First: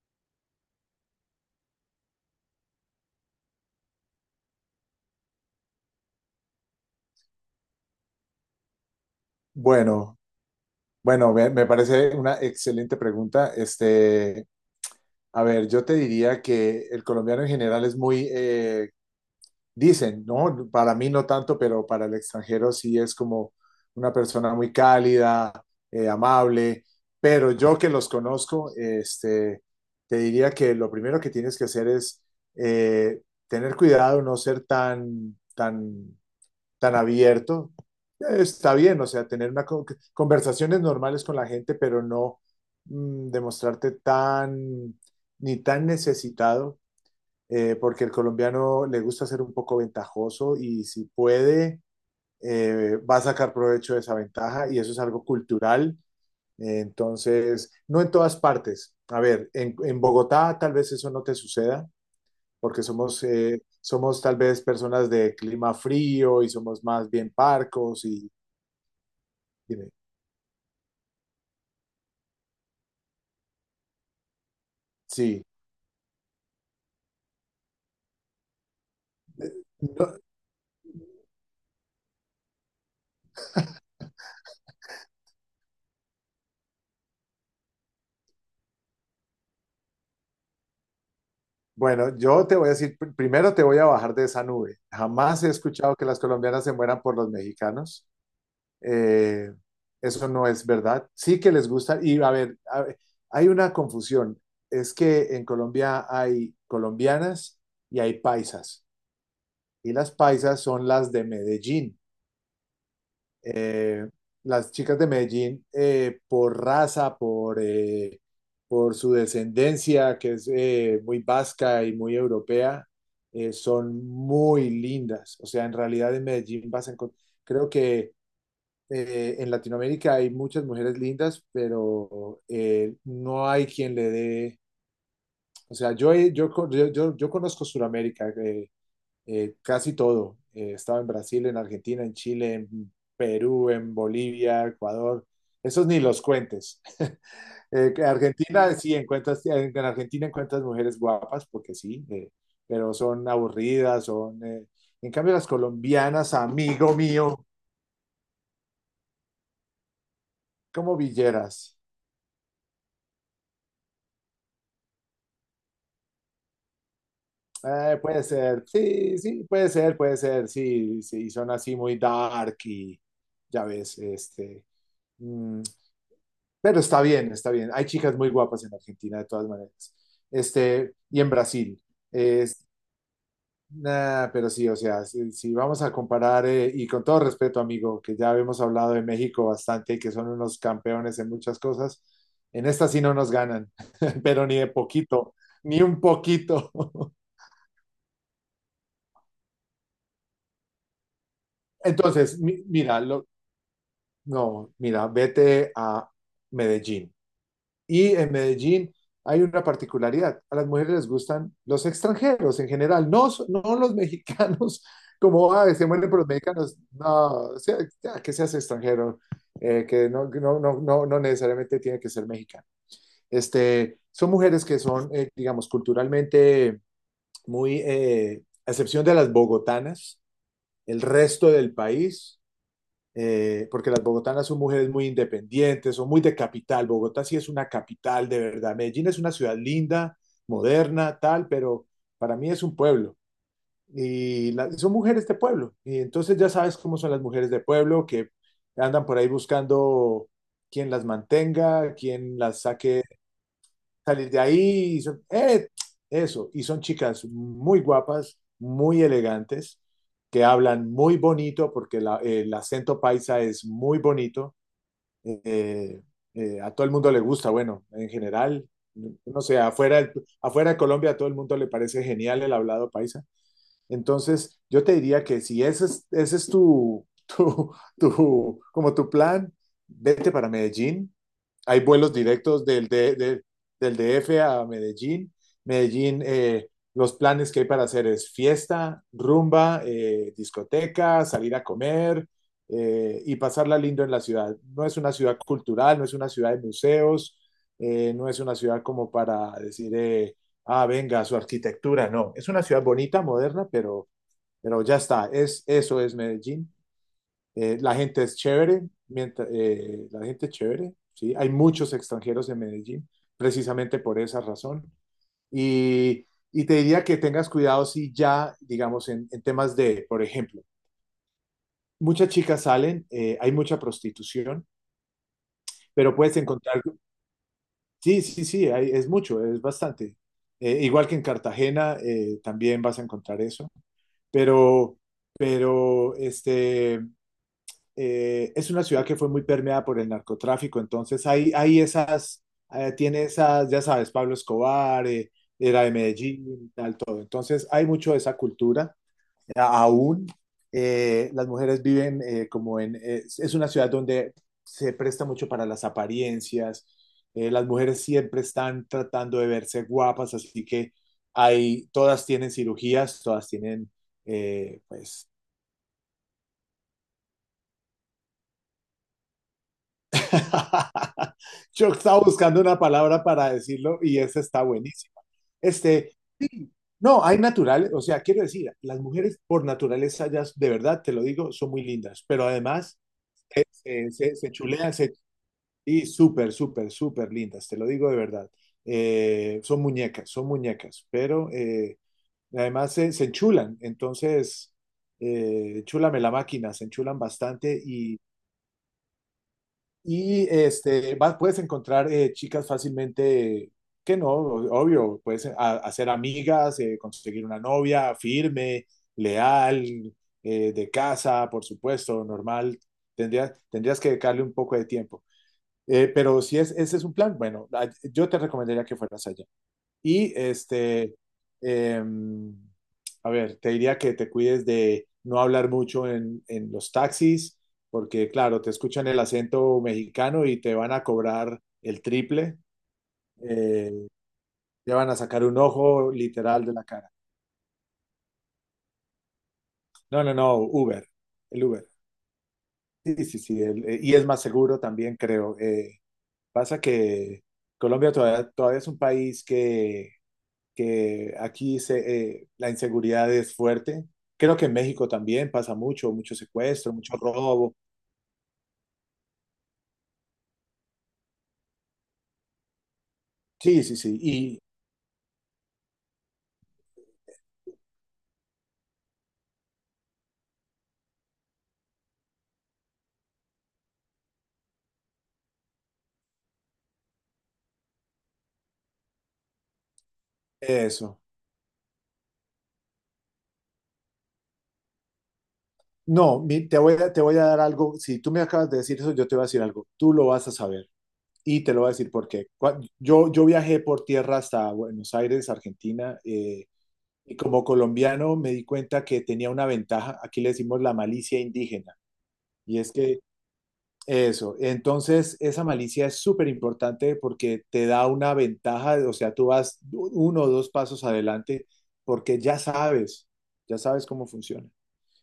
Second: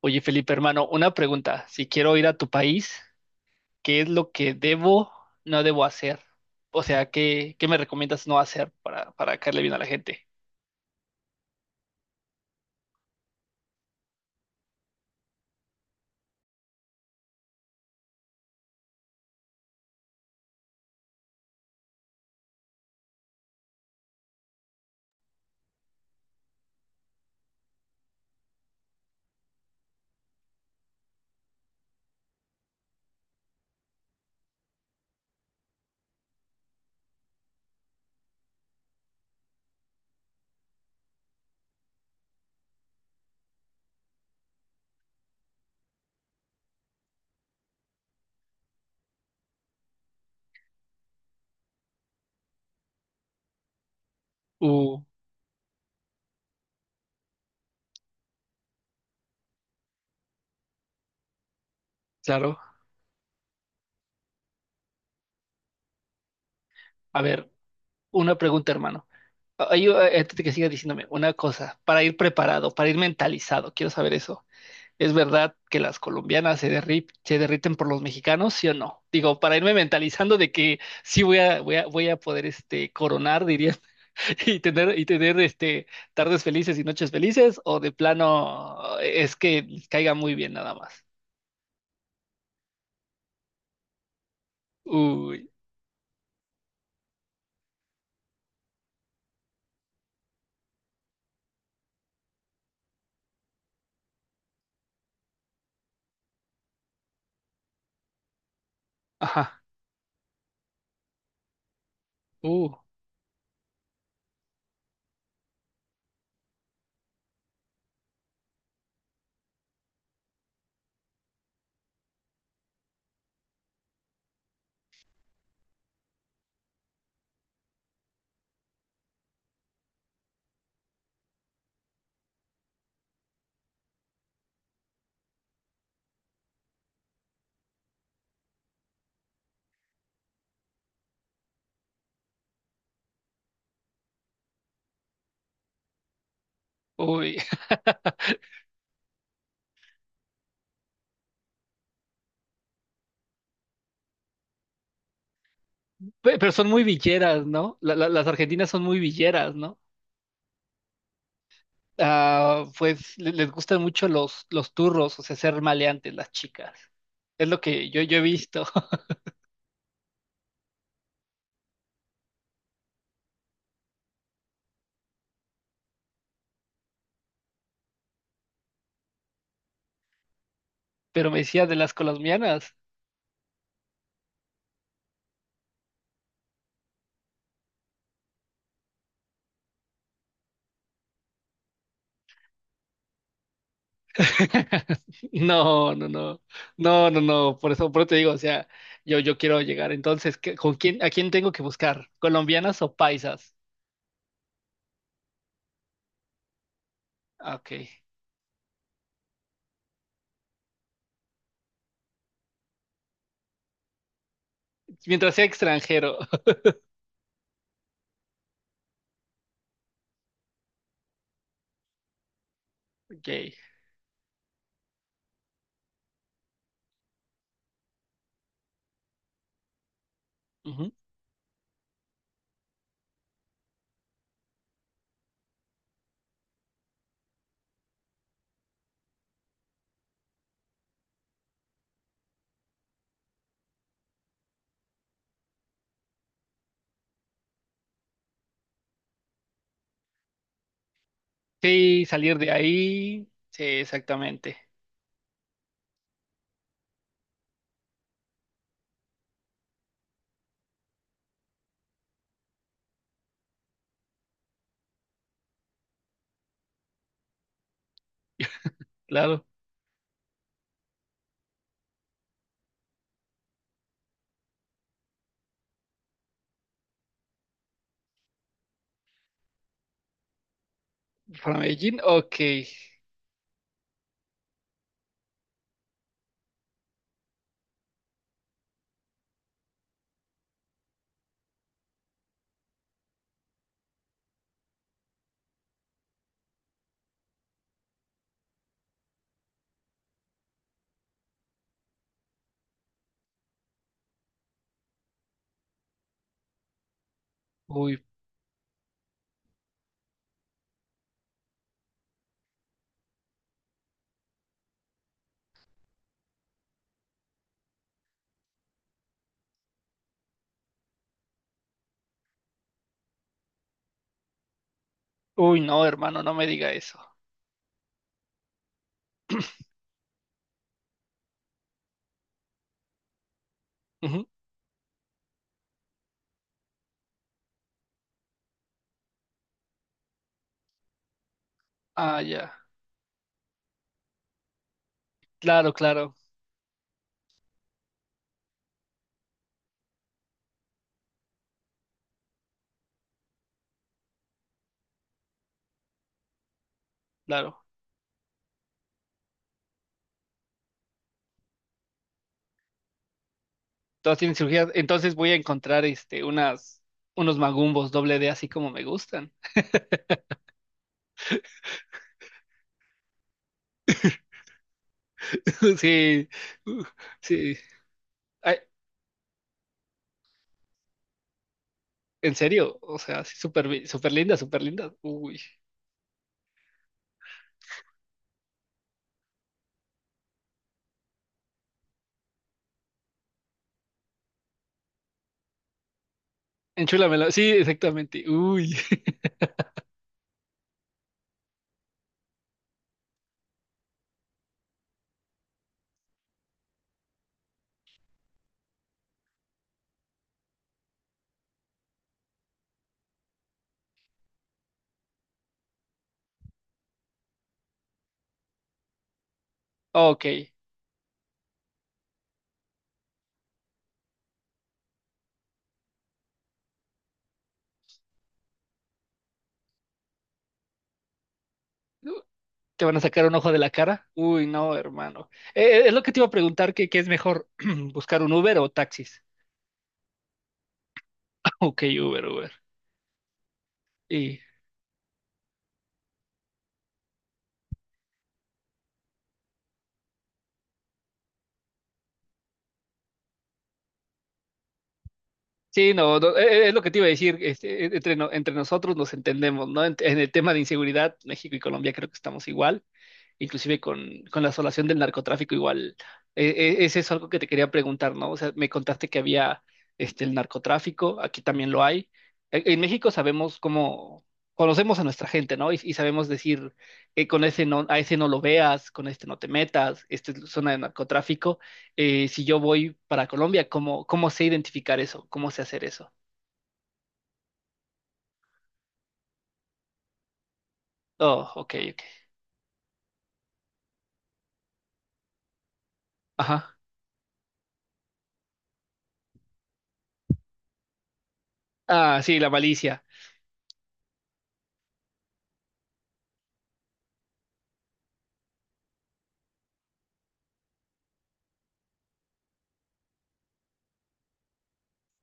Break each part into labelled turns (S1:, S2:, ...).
S1: Oye, Felipe, hermano, una pregunta. Si quiero ir a tu país, ¿qué es lo que debo, no debo hacer? O sea, ¿qué me recomiendas no hacer para caerle bien a la
S2: Bueno,
S1: gente.
S2: bueno, me parece una excelente pregunta. A ver, yo te diría que el colombiano en general es muy, dicen, ¿no? Para mí no tanto, pero para el extranjero sí es como una persona muy cálida, amable. Pero yo que los conozco, te diría que lo primero que tienes que hacer es eh, tener cuidado, no ser tan, tan abierto, está bien, o sea, tener una conversaciones normales con la gente, pero no demostrarte tan ni tan necesitado, porque el colombiano le gusta ser un poco ventajoso y si puede, va a sacar provecho de esa ventaja y eso es
S1: Uh,
S2: algo cultural. Entonces, no en todas partes. A ver, en Bogotá tal vez eso no te suceda,
S1: claro.
S2: porque somos tal vez personas de clima frío y somos más
S1: A
S2: bien
S1: ver,
S2: parcos y
S1: una pregunta, hermano. Ay,
S2: dime,
S1: yo, antes de que siga diciéndome una cosa, para ir preparado, para ir mentalizado, quiero saber eso. ¿Es
S2: sí.
S1: verdad que las colombianas se derriten por los mexicanos, sí o no? Digo, para irme
S2: No,
S1: mentalizando de que sí voy a poder coronar, diría y tener este, tardes felices y noches felices, o de plano es que les caiga muy bien nada más.
S2: bueno, yo te voy a decir, primero te voy a bajar de esa nube. Jamás he
S1: Uy,
S2: escuchado que las colombianas se mueran por los mexicanos. Eh, eso no es verdad. Sí que les gusta. Y a ver, hay una confusión. Es que en Colombia hay colombianas y hay paisas.
S1: ajá,
S2: Y las paisas son las de Medellín
S1: uh,
S2: eh, las chicas de Medellín, por raza, por su descendencia, que es muy vasca y muy europea, son muy lindas. O sea, en realidad en Medellín vas a encontrar, creo que en Latinoamérica hay muchas mujeres lindas, pero no hay quien le dé. O sea, yo conozco Sudamérica. Casi todo. Estaba en Brasil, en Argentina, en Chile, en Perú, en Bolivia, Ecuador. Esos ni los cuentes.
S1: uy.
S2: Que Argentina, sí, encuentras, en Argentina encuentras mujeres guapas, porque sí, pero son aburridas, en cambio, las colombianas,
S1: Pero son muy
S2: amigo mío,
S1: villeras, ¿no? Las argentinas son muy villeras, ¿no?
S2: como villeras.
S1: Ah, pues les gustan mucho los turros, o sea, ser maleantes las chicas. Es lo que
S2: Eh,
S1: yo he
S2: puede
S1: visto.
S2: ser, sí, sí, puede ser, sí, sí, son así muy dark y, ya ves, mm, pero está bien, está bien. Hay chicas muy guapas en Argentina, de todas maneras. Y en
S1: Pero me decía de
S2: Brasil.
S1: las
S2: Es,
S1: colombianas.
S2: nah, pero sí, o sea, si vamos a comparar, y con todo respeto, amigo, que ya hemos hablado de México bastante y que son unos campeones en muchas cosas, en esta sí no nos ganan, pero ni de poquito, ni
S1: No,
S2: un
S1: no, no,
S2: poquito.
S1: no, por eso te digo, o sea, yo quiero llegar. Entonces, ¿con quién, a quién tengo que buscar?
S2: Entonces,
S1: ¿Colombianas o
S2: mira,
S1: paisas?
S2: no, mira, vete a Medellín.
S1: Ah, ok.
S2: Y en Medellín hay una particularidad. A las mujeres les gustan los extranjeros en general, no, no los mexicanos,
S1: Mientras sea
S2: como se mueren
S1: extranjero.
S2: por los mexicanos. No, sea, ya, que seas extranjero, que no necesariamente tiene que ser mexicano.
S1: Ok,
S2: Son mujeres que son, digamos, culturalmente muy, a excepción de las bogotanas,
S1: ujú.
S2: el resto del país porque las bogotanas son mujeres muy independientes, son muy de capital. Bogotá sí es una capital de verdad. Medellín es una ciudad linda, moderna, tal, pero para mí es un pueblo. Y son mujeres de pueblo. Y entonces ya sabes cómo son las mujeres de pueblo, que andan por ahí buscando quien las mantenga,
S1: Sí, salir
S2: quien
S1: de
S2: las saque,
S1: ahí, sí,
S2: salir de
S1: exactamente,
S2: ahí. Y son chicas muy guapas, muy elegantes, que hablan muy bonito, porque el acento paisa es muy bonito. Eh, a todo el mundo le gusta, bueno, en general, no
S1: claro.
S2: sé, afuera, de Colombia a todo el mundo le parece genial el hablado paisa. Entonces, yo te diría que si ese es tu, como tu plan, vete para Medellín.
S1: Para
S2: Hay
S1: Medellín,
S2: vuelos
S1: ok.
S2: directos del D F a Medellín. Medellín, los planes que hay para hacer es fiesta, rumba, discoteca, salir a comer y pasarla lindo en la ciudad. No es una ciudad cultural, no es una ciudad de museos, no es una ciudad como para decir, venga, su arquitectura, no. Es una ciudad bonita, moderna, pero ya está. Eso es Medellín. La
S1: Uy.
S2: gente es chévere, mientras, la gente es chévere, ¿sí? Hay muchos extranjeros en Medellín, precisamente por esa razón. Y te diría que tengas cuidado si ya, digamos, en temas de, por ejemplo, muchas chicas salen, hay mucha prostitución,
S1: Uy, no,
S2: pero
S1: hermano, no
S2: puedes
S1: me diga
S2: encontrar,
S1: eso.
S2: sí, sí, sí, es mucho, es bastante. Igual que en Cartagena, también vas a encontrar eso,
S1: Ujú.
S2: pero, pero es una ciudad que fue muy permeada por el narcotráfico, entonces hay
S1: Ah,
S2: esas,
S1: ya.
S2: tiene esas, ya sabes, Pablo Escobar,
S1: Claro,
S2: era de
S1: claro,
S2: Medellín, entonces hay mucho de esa cultura aún. Las mujeres viven, como es una ciudad donde se presta mucho para las apariencias. eh,
S1: claro.
S2: las mujeres siempre están tratando de verse guapas, así que todas tienen cirugías,
S1: Todas tienen cirugías.
S2: eh,
S1: Entonces
S2: pues,
S1: voy a encontrar este unas unos magumbos doble D así como me gustan.
S2: Yo estaba buscando una palabra para decirlo y esa está buenísima. Este,
S1: Sí,
S2: sí,
S1: uh,
S2: no, hay
S1: sí.
S2: naturales, o sea, quiero
S1: Ay,
S2: decir, las mujeres por naturaleza, ya de verdad, te lo digo, son muy lindas,
S1: en
S2: pero
S1: serio, o
S2: además
S1: sea, sí, súper
S2: se,
S1: linda,
S2: se
S1: súper linda.
S2: chulean,
S1: Uy,
S2: y súper, súper, súper lindas, te lo digo de verdad. Son muñecas, son muñecas, pero además se enchulan, entonces, chúlame la máquina, se enchulan
S1: enchúlamela. Sí,
S2: bastante y
S1: exactamente. Uy.
S2: Y este, puedes encontrar chicas fácilmente, que no, obvio, puedes hacer amigas, conseguir una novia firme, leal, de casa, por supuesto, normal. Tendrías que dedicarle un poco de tiempo. Pero si es, ese es un plan, bueno, yo te recomendaría que fueras allá. Y
S1: Ok.
S2: eh, a ver, te diría que te cuides de no hablar mucho en los taxis, porque claro, te escuchan el acento mexicano y te van a cobrar el
S1: Uh,
S2: triple,
S1: ¿te van a sacar un ojo de la
S2: eh,
S1: cara? Uy, no,
S2: te van a
S1: hermano.
S2: sacar un
S1: Es lo que
S2: ojo
S1: te iba a
S2: literal
S1: preguntar,
S2: de la
S1: ¿qué es
S2: cara.
S1: mejor? ¿Buscar un Uber o taxis?
S2: No, no, no, Uber, el
S1: Ok,
S2: Uber.
S1: Uber, Uber.
S2: Sí, sí, sí, y es
S1: Y
S2: más seguro también, creo. Pasa que Colombia todavía es un país que la inseguridad es fuerte. Creo que en México también pasa
S1: sí,
S2: mucho,
S1: no,
S2: mucho
S1: no, es lo que
S2: secuestro,
S1: te iba a
S2: mucho
S1: decir.
S2: robo.
S1: Entre nosotros nos entendemos, ¿no? En el tema de inseguridad, México y Colombia creo que estamos igual, inclusive
S2: Sí, sí, sí.
S1: con la
S2: Y
S1: asolación del narcotráfico igual. Es eso algo que te quería preguntar, ¿no? O sea, me contaste que había este, el narcotráfico, aquí también lo hay. En México sabemos cómo, conocemos a nuestra gente, ¿no? Y sabemos decir, con ese no, a ese no lo veas, con este no te metas, esta es zona de
S2: eso.
S1: narcotráfico. Si yo voy para Colombia, ¿cómo sé identificar eso? ¿Cómo sé hacer eso?
S2: No, te voy a, dar algo. Si tú me acabas de decir eso, yo te voy a decir algo. Tú lo vas a saber
S1: Oh,
S2: y te
S1: ok,
S2: lo voy a
S1: ok.
S2: decir por qué. Yo viajé por tierra hasta Buenos Aires, Argentina,
S1: Ajá.
S2: y como colombiano me di cuenta que tenía una ventaja. Aquí le decimos la malicia indígena.
S1: Ah, sí, la
S2: Y es
S1: malicia.
S2: que Eso, entonces esa malicia es súper importante porque te da una ventaja, o sea, tú vas uno o dos pasos adelante porque ya sabes cómo funciona.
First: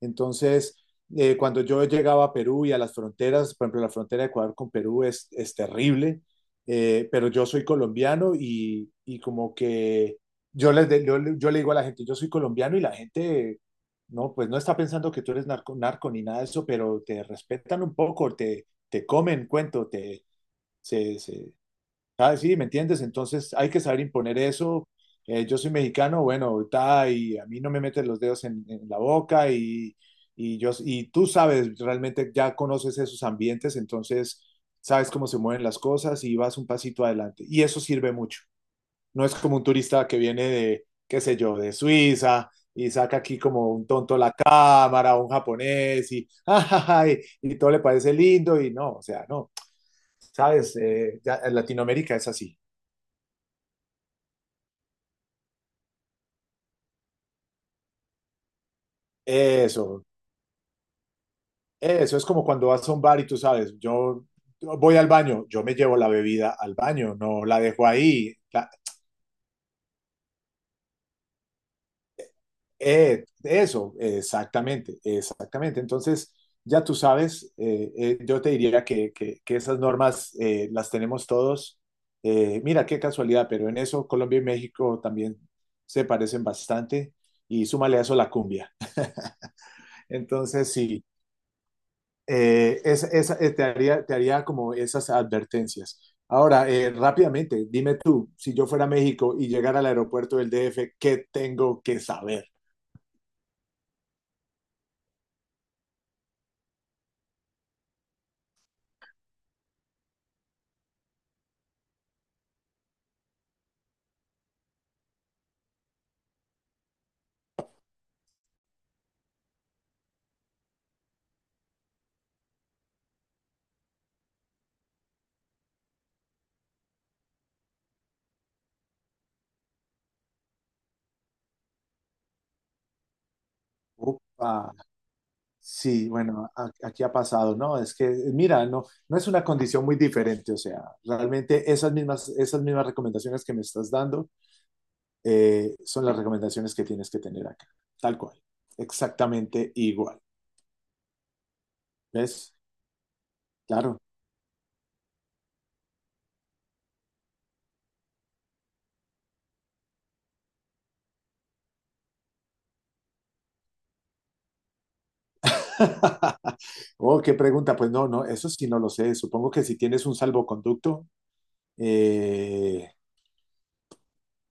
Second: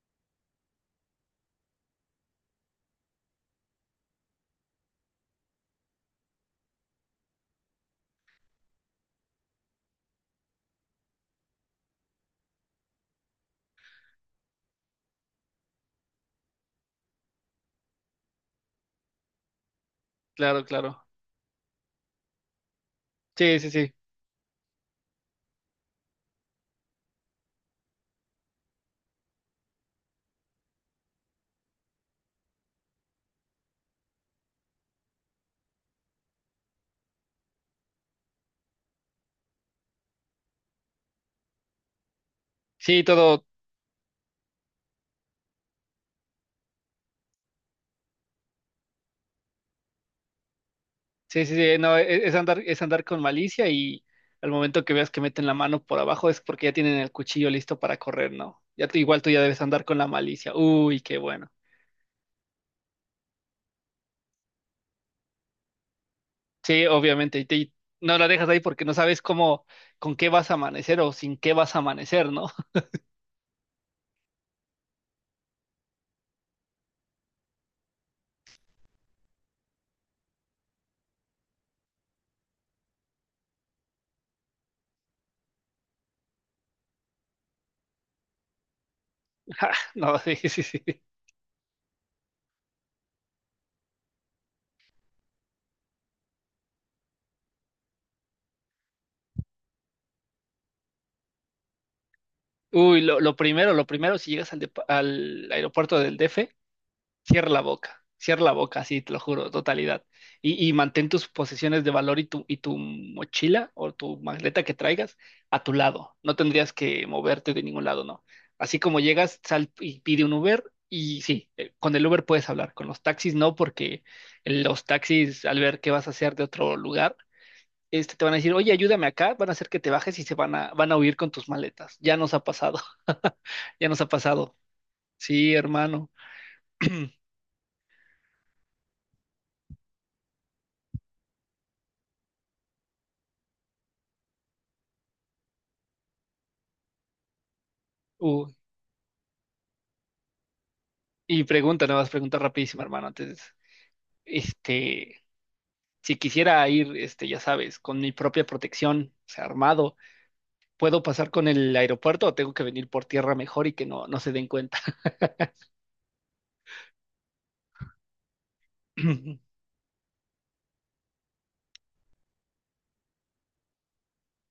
S2: Entonces, cuando yo llegaba a Perú y a las fronteras, por ejemplo, la frontera de Ecuador con Perú es terrible, pero yo soy colombiano y, como que yo, les de- yo le digo a la gente, yo soy colombiano y la gente, no, pues no está pensando que tú eres narco ni nada de eso, pero te respetan un poco, te comen cuento,
S1: Claro, claro.
S2: se, se, ah, sí, ¿me entiendes? Entonces
S1: Sí, sí,
S2: hay que
S1: sí.
S2: saber imponer eso. Yo soy mexicano, bueno, y a mí no me meten los dedos en la boca y tú sabes, realmente ya conoces esos ambientes, entonces sabes cómo se mueven las cosas y vas un pasito adelante. Y eso sirve mucho. No es como un turista que viene de, qué sé yo, de Suiza y
S1: Sí,
S2: saca aquí
S1: todo.
S2: como un tonto la cámara, un japonés y, y todo le parece lindo y no, o sea, no, sabes, ya
S1: Sí,
S2: en
S1: sí, sí, no,
S2: Latinoamérica es así.
S1: es andar con malicia, y al momento que veas que meten la mano por abajo es porque ya tienen el cuchillo listo para correr, ¿no? Ya tú, igual tú ya debes andar con
S2: Eso,
S1: la malicia. Uy, qué bueno.
S2: eso es como cuando vas a un bar y tú sabes, yo voy al baño, yo me llevo la bebida al
S1: Sí,
S2: baño,
S1: obviamente,
S2: no la
S1: y
S2: dejo
S1: no la
S2: ahí.
S1: dejas ahí
S2: La-
S1: porque no sabes cómo, con qué vas a amanecer o sin qué vas a amanecer, ¿no?
S2: eh, eso, exactamente, exactamente. Entonces, ya tú sabes, yo te diría que esas normas las tenemos todos. Mira, qué casualidad, pero en eso Colombia y México también se parecen bastante y súmale a eso la cumbia.
S1: Ja, no, sí, sí,
S2: Entonces,
S1: sí.
S2: sí. Te haría como esas advertencias. Ahora, rápidamente, dime tú, si yo fuera a México y llegara al aeropuerto del DF, ¿qué tengo que saber?
S1: Uy, lo primero, si llegas al, al aeropuerto del DF, cierra la boca, cierra la boca, sí, te lo juro, totalidad. Y mantén tus posesiones de valor y tu mochila o tu maleta que traigas a tu lado. No tendrías que moverte de ningún lado, ¿no? Así como llegas, sal y pide un Uber, y sí, con el Uber puedes hablar, con los taxis no, porque los taxis, al ver qué vas a hacer de otro lugar, este, te van a decir, oye, ayúdame acá, van a hacer que te bajes y van a huir con tus maletas. Ya nos ha pasado. Ya nos ha pasado.
S2: Upa,
S1: Sí,
S2: sí,
S1: hermano.
S2: bueno, aquí ha pasado, ¿no? Es que, mira, no, no es una condición muy diferente, o sea, realmente esas mismas recomendaciones que me estás dando son las recomendaciones que tienes que tener acá, tal cual,
S1: Uh,
S2: exactamente igual,
S1: Y pregunta, nada más pregunta
S2: ¿ves?
S1: rapidísima, hermano. Antes,
S2: Claro.
S1: este, si quisiera ir, este, ya sabes, con mi propia protección, o sea, armado, ¿puedo pasar con el aeropuerto o tengo que venir por tierra mejor y que no, no se den cuenta?
S2: Oh, qué pregunta. Pues no, no, eso sí no lo sé. Supongo que si tienes un salvoconducto, eh,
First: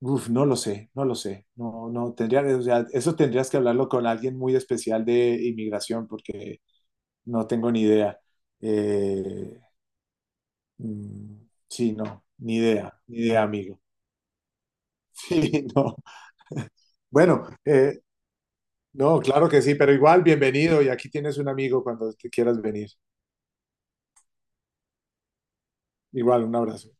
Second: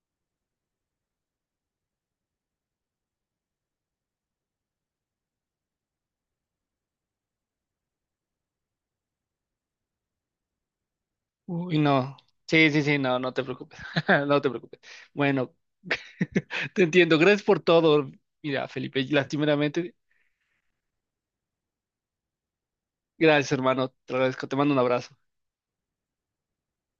S2: no lo sé, no lo sé. No, no, tendría, o sea, eso tendrías que hablarlo con alguien muy especial de inmigración porque no tengo ni idea. Eh, mm,
S1: Uy,
S2: sí,
S1: no.
S2: no, ni
S1: Sí, sí, sí,
S2: idea,
S1: no,
S2: ni
S1: no te
S2: idea,
S1: preocupes.
S2: amigo.
S1: No te preocupes. Bueno.
S2: Sí, no.
S1: Te entiendo. Gracias
S2: Bueno,
S1: por todo. Mira, Felipe,
S2: no, claro que sí, pero
S1: lastimeramente,
S2: igual, bienvenido y aquí tienes un amigo cuando te quieras venir.
S1: gracias, hermano. Te agradezco. Te mando un abrazo.
S2: Igual, un abrazo.